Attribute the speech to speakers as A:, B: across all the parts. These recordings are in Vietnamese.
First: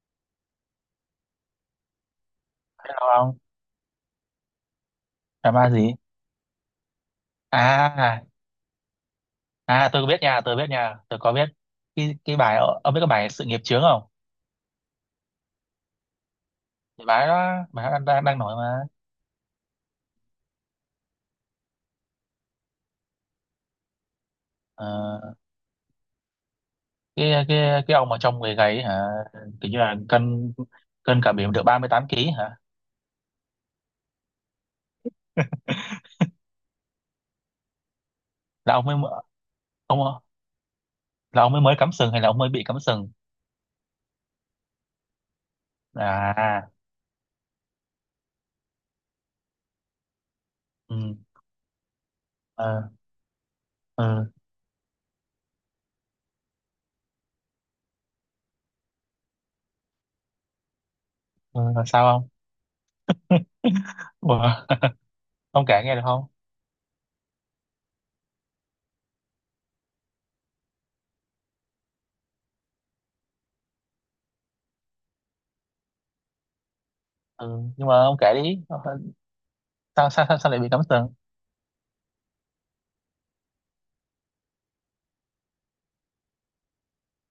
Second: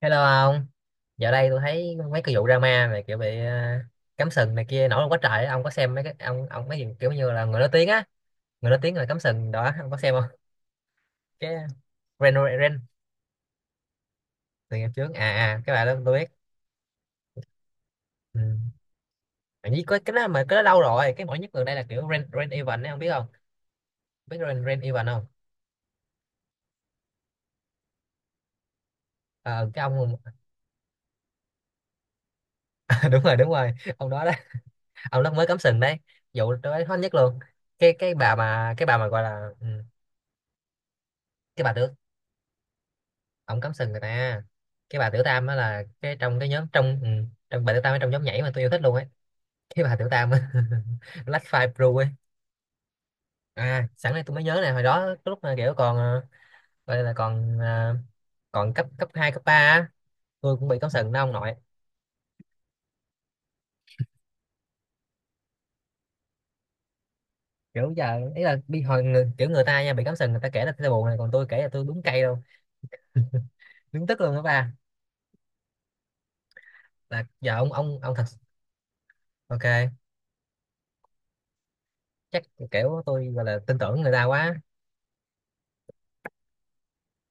A: Hello ông, dạo đây tôi thấy mấy cái vụ drama
B: Sao
A: này kiểu bị
B: không
A: cắm sừng này kia nổi lên quá trời, á. Ông có
B: drama
A: xem
B: gì
A: mấy cái ông mấy gì kiểu như là người nổi tiếng á,
B: à?
A: người nổi tiếng là cắm sừng đó,
B: à
A: ông có
B: tôi
A: xem
B: biết
A: không?
B: nha tôi biết nha tôi có biết
A: Cái
B: cái
A: Ren
B: cái bài.
A: Ren
B: Ông biết cái bài Sự Nghiệp Chướng không?
A: từ ngày trước, cái bà đó tôi biết.
B: Cái bài đó, bài đó đang đang đang
A: Ừ.
B: nổi mà.
A: Mà với cái đó mà cái đó lâu rồi, cái nổi nhất gần đây là kiểu Ren Ren Evan ấy, ông biết không? Biết Ren Ren Evan
B: Ờ,
A: không?
B: cái ông mà trong người gầy ấy hả?
A: Ờ,
B: Kiểu như
A: cái
B: là
A: ông
B: cân cân cả biển được 38 ký hả?
A: đúng rồi, đúng rồi, ông đó đó, ông đó mới cắm sừng đấy, vụ tôi thấy hot nhất luôn. Cái bà mà
B: là ông
A: cái
B: mới
A: bà mà gọi là
B: ông là ông mới
A: cái bà
B: mới
A: tự
B: cắm sừng hay là ông mới bị cắm sừng?
A: ổng cắm sừng người ta, cái bà tiểu tam á là cái trong cái nhóm
B: À.
A: trong, bà tiểu tam ở trong nhóm nhảy mà tôi yêu thích luôn ấy, cái bà tiểu tam á.
B: Ừ.
A: Black Five Blue ấy.
B: Ờ.
A: À, sẵn đây
B: ừ,
A: tôi mới nhớ này, hồi đó cái lúc mà kiểu còn gọi là còn còn cấp cấp 2 cấp 3, á, tôi cũng bị cắm sừng đó ông nội.
B: ừ, là sao không? Ủa, ông kể nghe được không?
A: Kiểu giờ ý là bị hồi kiểu người ta nha, bị cắm sừng người ta kể là tôi buồn này, còn tôi kể là tôi đúng cay luôn, đúng tức luôn đó ba. Là giờ
B: Ừ,
A: ông
B: nhưng mà
A: ông ông
B: ông
A: thật.
B: kể đi. Sao?
A: Ok.
B: Sao lại bị cắm sừng?
A: Chắc kiểu tôi gọi là tin tưởng người ta quá.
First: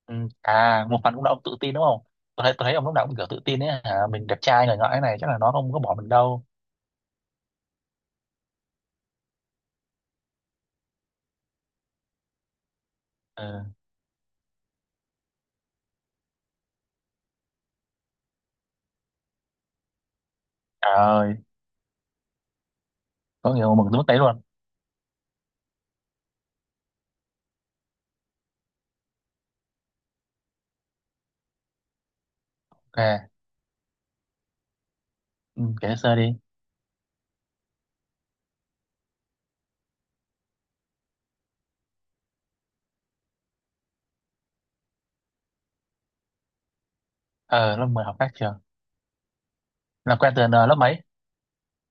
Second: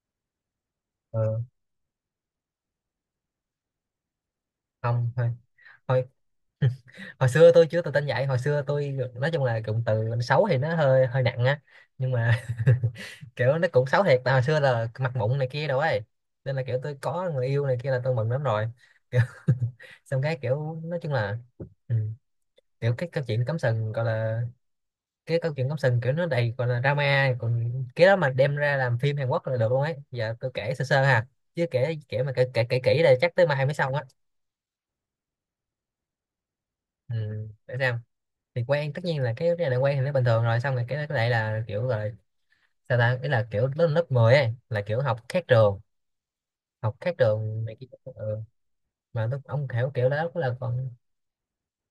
B: Ừ. À, một phần cũng là
A: Ừ,
B: ông tự tin đúng không? Tôi thấy ông lúc nào cũng kiểu tự tin ấy hả? Mình đẹp trai này ngõi
A: không.
B: này, chắc
A: Thôi
B: là nó không có bỏ
A: thôi,
B: mình đâu.
A: hồi xưa tôi chưa tự tin vậy, hồi xưa tôi nói chung là cụm từ xấu thì nó hơi hơi nặng á, nhưng mà kiểu nó
B: Ừ.
A: cũng xấu thiệt, tại hồi xưa là mặt mụn này kia đâu ấy, nên là kiểu tôi có người yêu này kia là tôi mừng lắm rồi kiểu, xong cái kiểu
B: Trời
A: nói chung
B: ơi,
A: là ừ, kiểu cái câu chuyện
B: có
A: cắm
B: nhiều mừng
A: sừng
B: tới mức
A: gọi
B: đấy luôn.
A: là, cái câu chuyện cắm sừng kiểu nó đầy gọi là drama, còn cái đó mà đem ra làm phim Hàn Quốc là được luôn ấy. Giờ tôi kể sơ sơ ha, chứ kể kể mà kể kể kể kỹ đây
B: Ok,
A: chắc tới mai mới xong á.
B: ừ, kể sơ đi.
A: Ừ, để xem. Thì quen, tất nhiên là cái này quen thì nó bình thường rồi, xong rồi cái này là kiểu rồi, sao ta, ý là kiểu lớp lớp 10 ấy là kiểu học khác trường, học khác trường này
B: Ờ, lớp
A: kia.
B: 10 học khác
A: Ừ.
B: trường.
A: Mà lúc ông hiểu kiểu
B: Làm
A: đó
B: quen
A: lúc
B: từ
A: là
B: lớp
A: còn
B: mấy?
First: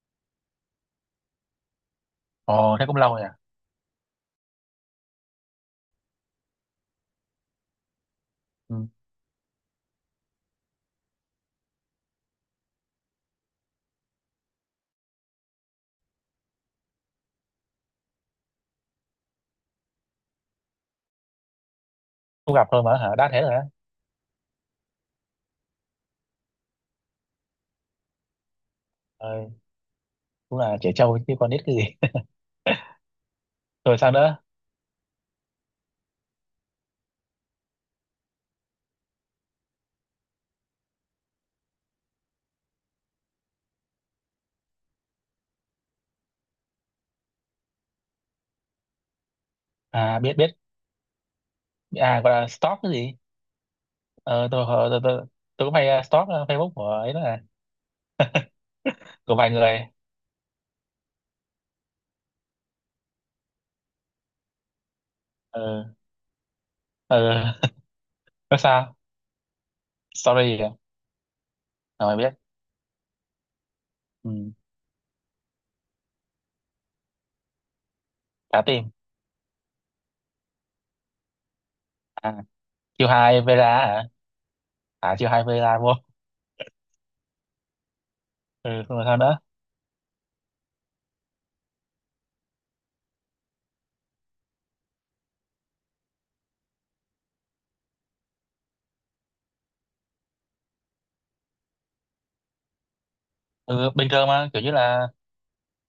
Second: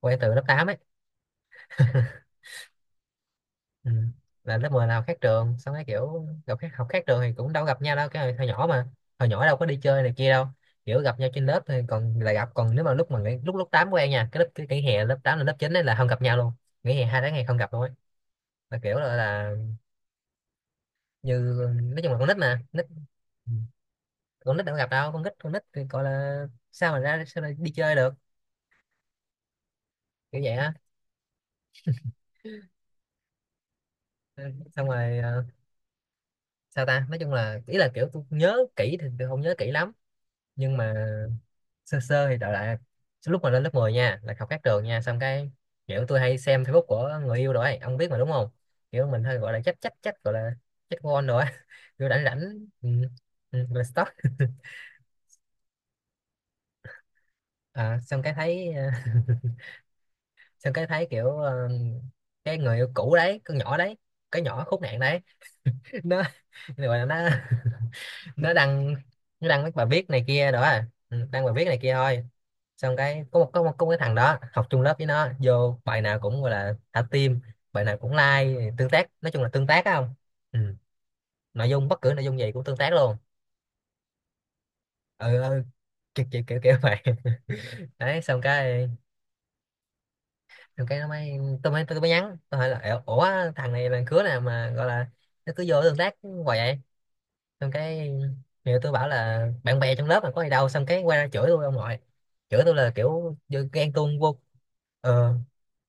A: quen từ lớp 8 ấy.
B: Ồ, thế cũng lâu rồi à?
A: Ừ. Là lớp 10 là học khác trường, xong cái kiểu gặp khác, học khác trường thì cũng đâu gặp nhau đâu, cái hồi nhỏ mà,
B: Ừ.
A: hồi nhỏ đâu có đi chơi này kia đâu, kiểu gặp nhau trên lớp thì còn là gặp, còn nếu mà lúc mà lúc lớp 8 quen nha, cái hè lớp 8 là lớp 9 ấy là không gặp nhau luôn, nghỉ hè 2 tháng ngày không gặp luôn ấy, là kiểu là như, nói chung là con nít
B: Không
A: mà
B: gặp thôi
A: nít.
B: mà hả? Đã thế
A: Ừ.
B: rồi á.
A: Con nít đâu có gặp đâu, con nít thì gọi là, sao mà ra sao lại đi chơi được,
B: Ờ,
A: kiểu vậy
B: cũng
A: á.
B: là trẻ trâu chứ còn biết cái gì. Rồi sao nữa?
A: Ừ, xong rồi, sao ta, nói chung là ý là kiểu tôi nhớ kỹ thì tôi không nhớ kỹ lắm, nhưng mà sơ sơ thì đại loại là lúc mà lên lớp 10 nha là học khác trường nha, xong cái kiểu tôi hay xem Facebook của người yêu rồi ấy, ông biết mà đúng không, kiểu mình hơi gọi là chắc chắc
B: À,
A: chắc gọi
B: biết biết.
A: là chắc con rồi á. Kiểu
B: À,
A: rảnh
B: gọi
A: rảnh
B: là stalk
A: ừ,
B: cái gì?
A: ừ, là stalk.
B: Ờ, tôi cũng hay stalk Facebook của ấy đó, là
A: À, xong cái thấy
B: của vài người.
A: xong cái thấy kiểu cái người yêu cũ đấy, con nhỏ đấy, cái nhỏ khốn nạn đấy,
B: Ờ,
A: nó gọi là nó
B: ờ,
A: nó
B: nó
A: đăng
B: sao?
A: nó đăng mấy bài viết này kia đó
B: Sorry, à?
A: à. Ừ, đăng bài viết này kia
B: Rồi
A: thôi,
B: biết.
A: xong cái có một, có một cái thằng đó
B: Ừ,
A: học chung lớp với nó vô bài nào cũng gọi là thả tim, bài nào cũng like,
B: cả
A: tương
B: team.
A: tác, nói chung là tương tác á không. Ừ. Nội dung, bất cứ nội
B: À,
A: dung gì cũng tương tác
B: chiêu
A: luôn.
B: hai Vera hả? À, chiêu
A: Ừ,
B: hai
A: ừ,
B: Vera vô.
A: kiểu, kiểu kiểu kiểu vậy. Đấy, xong
B: Ừ,
A: cái
B: xong rồi sao nữa?
A: rồi cái nó mới, tôi mới nhắn, tôi hỏi là "Ủa, ủa, thằng này là cứa nào mà gọi là nó cứ vô tương tác hoài vậy". Xong cái nhiều, tôi bảo là bạn bè trong lớp mà có gì đâu, xong cái quay ra chửi tôi ông nội, chửi tôi là kiểu như
B: Ừ,
A: ghen
B: bình
A: tuông
B: thường
A: vô.
B: mà kiểu như là,
A: Ờ,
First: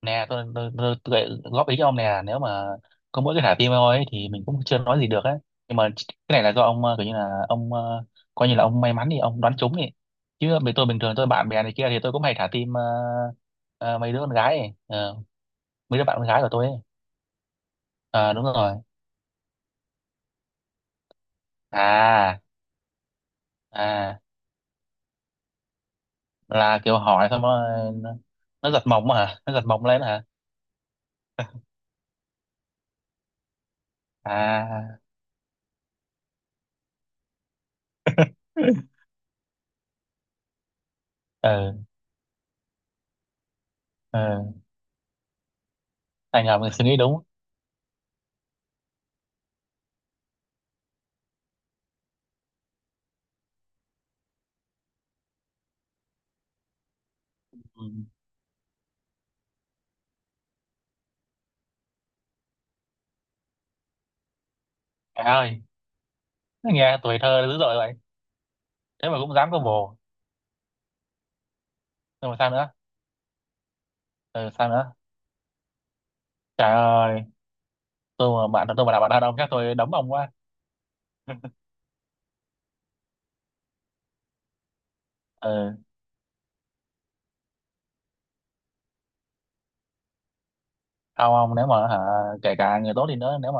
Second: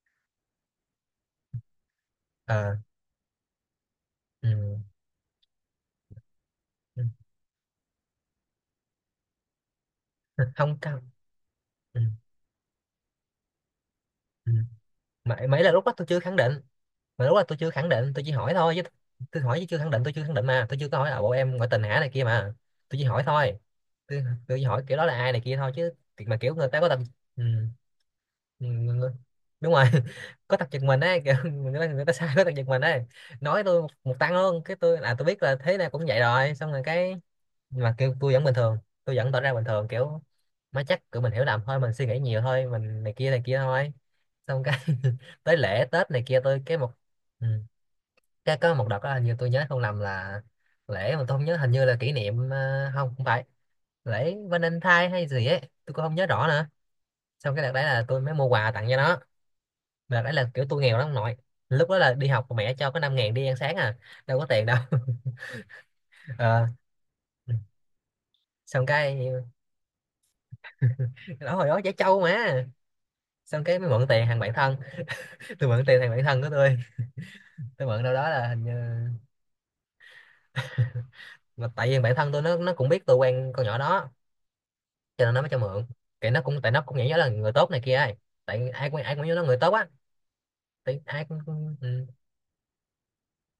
B: nè tôi góp ý cho ông nè. Nếu mà
A: ờ,
B: có mỗi cái thả tim thôi ấy, thì mình cũng chưa
A: ừ,
B: nói gì được á. Nhưng mà cái này là do ông, ờ,
A: ừ,
B: kiểu như là ông, ờ, coi như là ông may mắn thì ông đoán trúng đi. Chứ bên
A: không
B: tôi bình
A: cao.
B: thường, tôi bạn bè này kia thì
A: Ừ,
B: tôi cũng hay thả tim, mấy đứa con
A: ừ.
B: gái ấy. Ờ,
A: Mà là lúc đó
B: mấy đứa
A: tôi
B: bạn
A: chưa
B: con
A: khẳng
B: gái của
A: định,
B: tôi ấy.
A: mà lúc đó tôi chưa khẳng định, tôi chỉ
B: Ờ, đúng
A: hỏi thôi
B: rồi.
A: chứ. Tôi hỏi chứ chưa khẳng định, tôi chưa khẳng định, mà tôi chưa có hỏi là bộ em ngoại tình hả này kia
B: À.
A: mà, tôi chỉ hỏi thôi,
B: À,
A: tôi chỉ hỏi kiểu đó là ai này kia thôi chứ, thì mà kiểu người ta
B: là
A: có
B: kiểu
A: tình.
B: hỏi xong
A: Ừ.
B: rồi nó nó giật
A: Nhìn người- người-
B: mộng hả? Nó giật
A: đúng rồi.
B: mộng lên hả?
A: Có tập giật mình ấy kiểu, người ta sai có tập giật mình ấy, nói tôi một tăng luôn, cái tôi
B: À.
A: là tôi biết là thế này cũng vậy rồi, xong rồi cái, mà kêu tôi vẫn bình thường, tôi vẫn tỏ ra bình thường kiểu má chắc kiểu mình hiểu lầm
B: Ờ.
A: thôi, mình suy nghĩ nhiều thôi, mình này kia thôi.
B: Ờ,
A: Xong cái tới lễ Tết này kia
B: anh ngầm
A: tôi cái
B: suy
A: một
B: nghĩ đúng.
A: ừ, cái có một đợt đó hình như tôi nhớ không lầm là lễ mà tôi không nhớ, hình như là kỷ niệm, không, không phải lễ Valentine hay gì ấy, tôi cũng không nhớ rõ nữa. Xong cái đợt đấy
B: Ừ.
A: là tôi mới mua quà tặng cho nó. Đợt đấy là kiểu tôi nghèo lắm ông nội, lúc đó là đi học mẹ cho có 5 ngàn đi ăn sáng à, đâu có tiền đâu.
B: Trời ơi,
A: Ờ,
B: nó nghe tuổi thơ dữ dội vậy.
A: xong
B: Thế
A: cái
B: mà cũng dám có bồ.
A: đó, hồi đó trẻ trâu
B: Nhưng mà sao
A: mà.
B: nữa?
A: Xong cái mới mượn tiền thằng
B: Ừ,
A: bạn
B: sao
A: thân,
B: nữa?
A: tôi mượn tiền thằng bạn thân của
B: Trời
A: tôi
B: ơi,
A: tôi mượn đâu đó là
B: tôi mà
A: hình như,
B: là bạn thân ông chắc tôi đấm ông quá.
A: mà tại vì bạn thân tôi nó cũng biết tôi quen con nhỏ đó cho nên nó mới cho
B: Ừ,
A: mượn, cái nó cũng tại nó cũng nghĩ nó là người tốt này kia ấy, tại ai cũng nhớ nó người tốt á, tại ai
B: không
A: cũng
B: ông, nếu mà hả,
A: ừ.
B: kể cả người tốt đi nữa, nếu mà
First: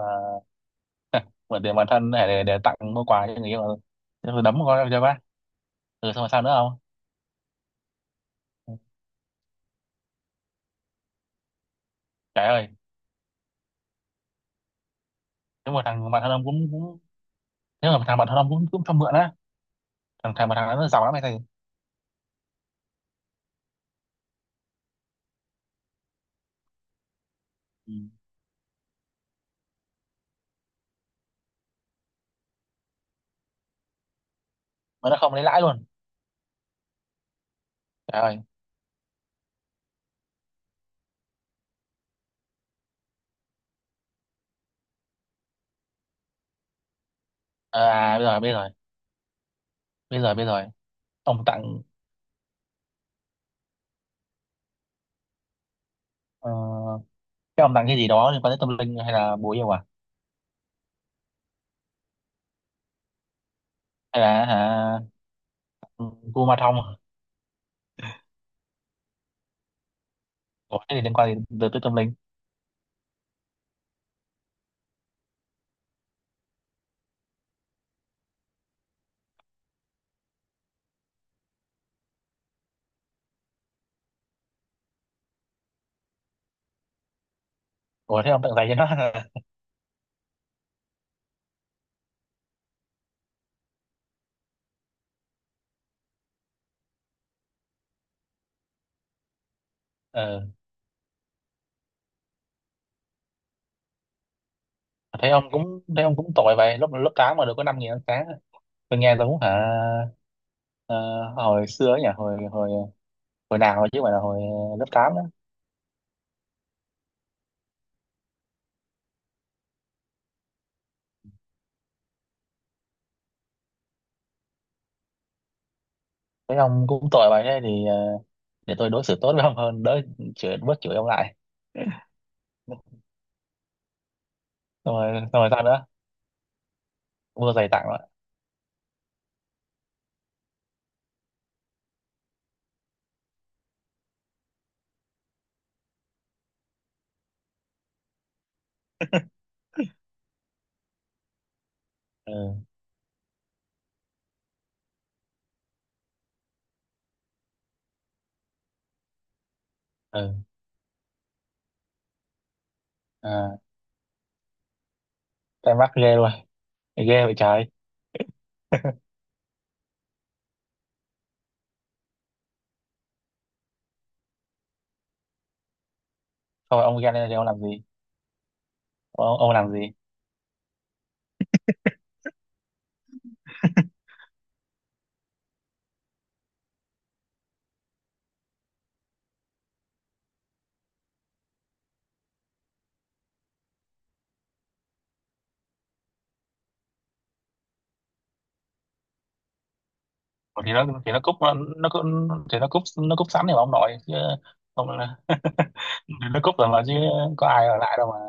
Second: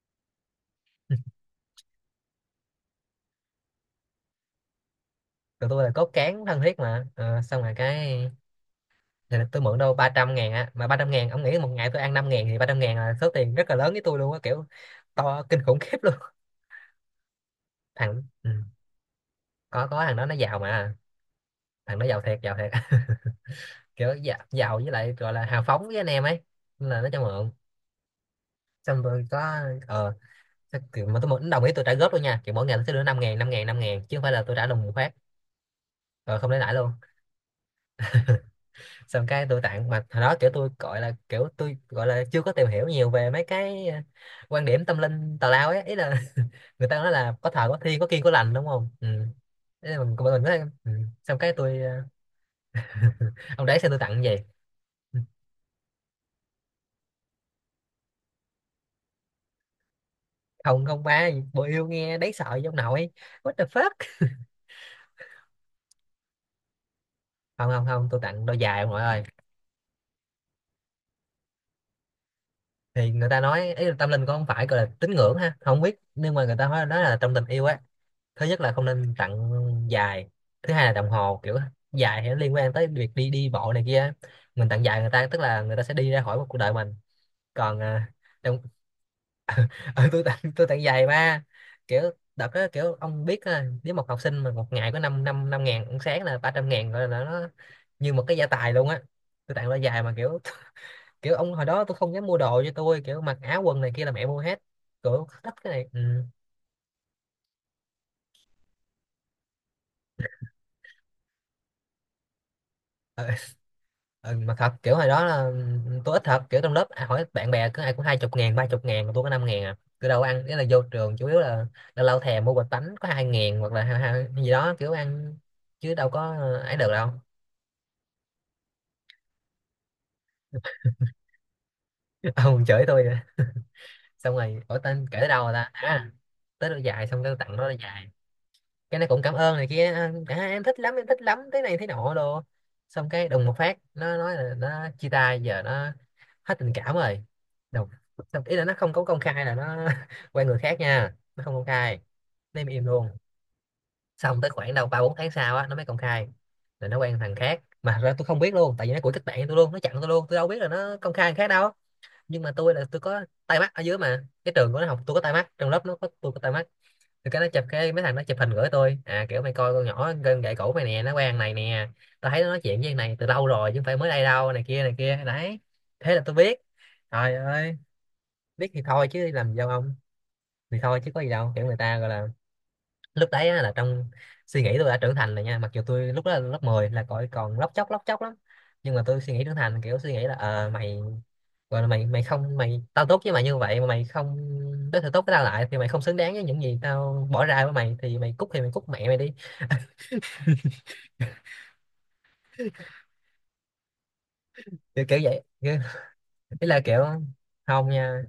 B: mượn tiền bạn thân để, tặng mua quà cho người yêu, ừ, thế tôi đấm con cho bác.
A: Tụi tôi là cốt
B: Ừ, xong rồi sao
A: cán
B: nữa
A: thân
B: không?
A: thiết mà. Ờ, xong rồi cái,
B: Ừ.
A: thì tôi mượn đâu 300 ngàn á, mà 300 ngàn ông nghĩ, một ngày tôi ăn 5 ngàn
B: Trời
A: thì ba
B: ơi.
A: trăm ngàn là số tiền rất là lớn với tôi luôn á, kiểu to kinh
B: nếu
A: khủng
B: mà
A: khiếp
B: thằng
A: luôn.
B: bạn thân ông cũng cũng Nếu mà thằng
A: thằng
B: bạn thân ông
A: ừ.
B: cũng cũng cho mượn á.
A: Có thằng đó
B: Thằng
A: nó
B: thằng mà
A: giàu
B: Thằng đó nó
A: mà,
B: giàu lắm hay sao?
A: thằng đó giàu thiệt, giàu thiệt. Kiểu giàu, giàu với lại gọi là hào phóng với anh em ấy, nên là nó cho mượn.
B: Ừ.
A: Xong tôi có ờ kiểu mà tôi mượn đồng ý tôi trả góp luôn nha, kiểu mỗi ngày tôi sẽ đưa 5 ngàn, 5 ngàn, 5 ngàn chứ không phải là tôi trả đồng một
B: Mà
A: phát.
B: nó không lấy lãi luôn?
A: Ờ, không lấy lãi luôn.
B: Trời ơi.
A: Xong cái tôi tặng, mà hồi đó kiểu tôi gọi là chưa có tìm hiểu nhiều về mấy cái quan điểm tâm linh tào lao ấy, ý là người ta nói là có thờ có
B: Ờ,
A: thi có
B: à
A: kiêng
B: bây
A: có
B: giờ biết
A: lành, đúng
B: rồi.
A: không. Ừ. Thế là mình
B: bây giờ
A: mình
B: bây
A: nói.
B: giờ
A: Ừ. Xong
B: ông
A: cái tôi,
B: tặng.
A: ông đấy xem tôi tặng gì.
B: Ờ, cái ông tặng cái gì đó liên quan tới tâm linh hay là bùa yêu à?
A: Không, không, ba bộ yêu nghe đấy sợ giống nội, what the fuck.
B: Hay là hả gu ma thông?
A: Không, không, không, tôi tặng đôi giày ông nội ơi.
B: Ủa, cái gì liên quan gì tới, tới tâm linh?
A: Thì người ta nói ý là tâm linh cũng không phải gọi là tín ngưỡng ha, không biết, nhưng mà người ta nói là trong tình yêu á, thứ nhất là không nên tặng giày, thứ hai là đồng hồ, kiểu giày thì nó liên quan tới việc đi đi bộ này kia, mình tặng giày người ta tức là người ta sẽ đi ra khỏi một cuộc đời mình, còn à,
B: Ủa, thế ông tặng
A: đồng.
B: giày cho nó hả?
A: Ừ, tôi tặng giày ba kiểu. Đợt đó kiểu ông biết á, nếu một học sinh mà một ngày có năm năm năm ngàn ăn sáng là 300 ngàn rồi là nó như một cái gia tài luôn á, tôi tặng đôi giày mà kiểu
B: Ờ,
A: kiểu ông hồi đó tôi không dám mua đồ cho tôi, kiểu mặc áo quần này kia là mẹ mua hết, kiểu
B: thấy ông
A: thích cái
B: cũng
A: này. Ừ.
B: thấy ông cũng tội vậy. Lớp lớp tám mà được có 5 nghìn ăn sáng. Tôi nghe giống hả. Ờ, hồi xưa ấy nhỉ, hồi hồi
A: Ờ,
B: hồi nào rồi chứ không phải là hồi
A: mà thật
B: lớp
A: kiểu hồi
B: tám đó.
A: đó là tôi ít thật, kiểu trong lớp ai hỏi bạn bè cứ ai cũng 20.000, 30.000 mà tôi có 5.000 à. Tôi đâu có ăn, nghĩa là vô trường chủ yếu là lâu lâu thèm mua bịch bánh có 2.000, hoặc là hai gì đó kiểu ăn, chứ đâu có
B: Thấy
A: ấy
B: ông
A: được
B: cũng
A: đâu.
B: tội vậy, thế thì ờ, để tôi đối xử tốt với ông hơn, đỡ chửi, bớt chửi ông lại.
A: Ông chửi tôi nữa. Xong rồi, ủa
B: Xong
A: tên kể
B: rồi,
A: tới
B: xong
A: đâu
B: rồi
A: rồi
B: sao
A: ta?
B: nữa?
A: À, tới đôi dài, xong cái tôi tặng
B: Mua
A: nó
B: giày
A: đôi
B: tặng rồi.
A: dài, cái nó cũng cảm ơn này kia, em thích lắm, em thích lắm, thế này thế nọ đồ. Xong cái đùng một phát nó nói là nó chia tay, giờ nó hết tình cảm rồi. Đùng. Xong ý là nó không có công khai là nó quen người khác nha, nó không công khai
B: Ừ.
A: nên im im luôn. Xong tới khoảng đâu ba bốn tháng sau á nó mới công khai là nó quen thằng khác, mà thật ra tôi không biết luôn, tại vì nó của kết bạn với tôi luôn, nó chặn tôi luôn, tôi
B: Ừ.
A: đâu biết là nó công khai thằng khác đâu. Nhưng mà tôi là tôi có
B: À,
A: tay mắt ở dưới mà, cái trường của nó học tôi có tay mắt, trong
B: tay
A: lớp
B: mắc
A: nó có
B: ghê luôn,
A: tôi có tay mắt.
B: ghê
A: Thì
B: vậy
A: cái nó chụp,
B: trời.
A: cái mấy thằng nó chụp hình gửi tôi, à kiểu mày coi con nhỏ gân gậy cổ mày nè, nó quen này nè, tao thấy nó nói chuyện với thằng này từ lâu rồi chứ không phải mới đây đâu, này kia đấy. Thế là tôi biết.
B: Không ông, ra đây
A: Trời
B: thì ông làm
A: ơi,
B: gì?
A: biết thì thôi chứ
B: ông,
A: làm
B: ông
A: gì đâu
B: làm gì?
A: ông, thì thôi chứ có gì đâu, kiểu người ta gọi là, lúc đấy á, là trong suy nghĩ tôi đã trưởng thành rồi nha, mặc dù tôi lúc đó là lớp 10, là còn còn lóc chóc lắm. Nhưng mà tôi suy nghĩ trưởng thành, kiểu suy nghĩ là ờ mày, gọi là mày mày không, mày tao tốt với mày như vậy mà mày không đối xử tốt với tao lại, thì mày không xứng đáng với những gì tao bỏ ra với mày, thì mày cút, thì mày cút mẹ mày đi.
B: Ủa thì nó, thì nó cúp- thì nó cúp, nó cúp sẵn thì mà ông nội chứ ông.
A: Kiểu kiểu vậy kiểu,
B: Nó cúp
A: ý
B: rồi
A: là
B: mà chứ,
A: kiểu
B: có ai ở
A: không
B: lại đâu mà.
A: nha,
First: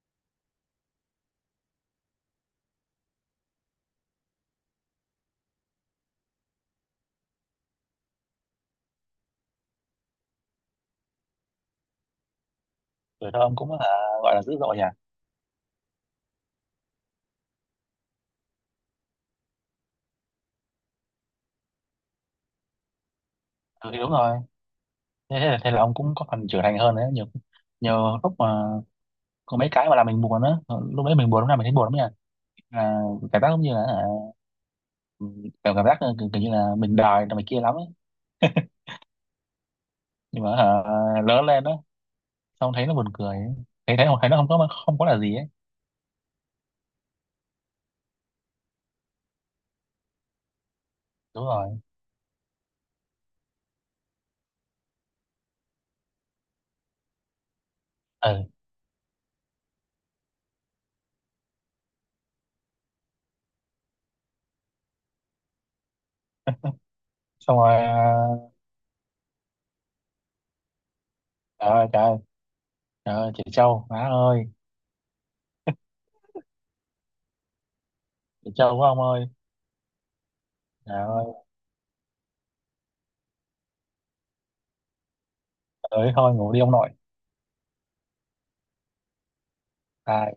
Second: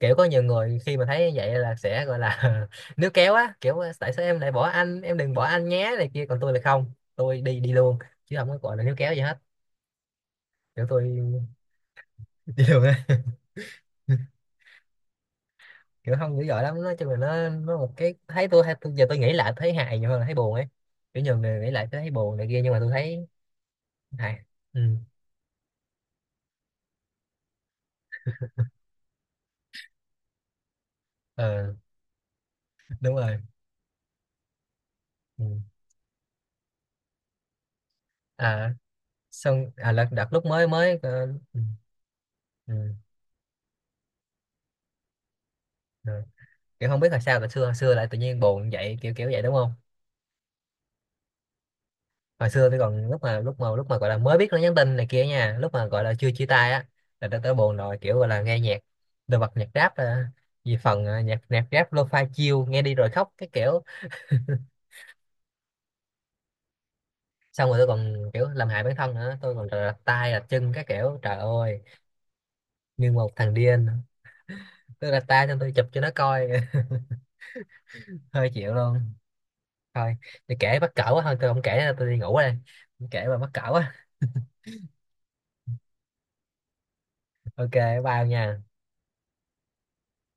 A: kiểu có nhiều người khi mà thấy như vậy là sẽ gọi là níu kéo á, kiểu tại sao em lại bỏ anh, em đừng bỏ anh nhé, này kia, còn tôi là không, tôi đi đi luôn chứ không có gọi là níu kéo gì hết. Kiểu tôi đi luôn á.
B: Tuổi thơ ông cũng là gọi là dữ dội nhỉ.
A: Kiểu không dữ dội lắm, nói chung là nó một cái thấy tôi hay, tôi giờ tôi nghĩ lại thấy hài nhiều hơn là thấy buồn ấy. Kiểu nhiều người nghĩ lại tôi thấy buồn này kia, nhưng mà tôi thấy
B: Ừ, thì đúng
A: hay.
B: rồi.
A: Ừ.
B: Thế là ông cũng có phần trưởng thành hơn đấy nhiều. Nhiều lúc mà có mấy cái mà làm mình buồn á, lúc đấy mình buồn, lúc nào mình thấy
A: Ờ,
B: buồn lắm nha. À,
A: đúng rồi.
B: cảm giác giống như là à,
A: Ừ.
B: cảm cảm giác là kiểu, kiểu như là mình đòi là mày kia lắm ấy.
A: À, xong à là đợt lúc
B: Nhưng mà
A: mới mới
B: à, lớn lên đó
A: Ừ.
B: xong thấy nó buồn cười ấy. Thấy thấy thấy nó không có, không có là gì ấy.
A: Rồi. Kiểu không biết là sao là xưa, hồi xưa lại tự nhiên buồn vậy, kiểu kiểu vậy đúng không?
B: Đúng rồi.
A: Hồi xưa tôi còn lúc mà gọi là mới biết nó nhắn tin này kia nha, lúc mà gọi là chưa chia tay á, là tôi tới buồn rồi, kiểu gọi
B: Ừ,
A: là nghe nhạc đồ, vật nhạc rap, vì phần nhạc nhạc rap lo-fi chill, nghe đi rồi khóc cái kiểu.
B: xong
A: Xong
B: rồi
A: rồi tôi còn
B: à.
A: kiểu làm hại bản thân nữa, tôi còn rạch tay rạch chân cái kiểu trời
B: Trời
A: ơi,
B: ơi, trời ơi,
A: như
B: trời
A: một
B: ơi chị
A: thằng
B: Châu
A: điên.
B: má ơi.
A: Tức là ta cho tôi chụp cho nó coi, hơi
B: Chị
A: chịu
B: Châu của
A: luôn.
B: ông ơi.
A: Thôi thì kể mắc cỡ
B: Trời
A: quá,
B: ơi.
A: thôi tôi không kể nữa, tôi đi ngủ đây. Không kể mà mắc cỡ quá.
B: Ơi thôi ngủ đi ông nội.
A: Ok. Bao nha.
B: À.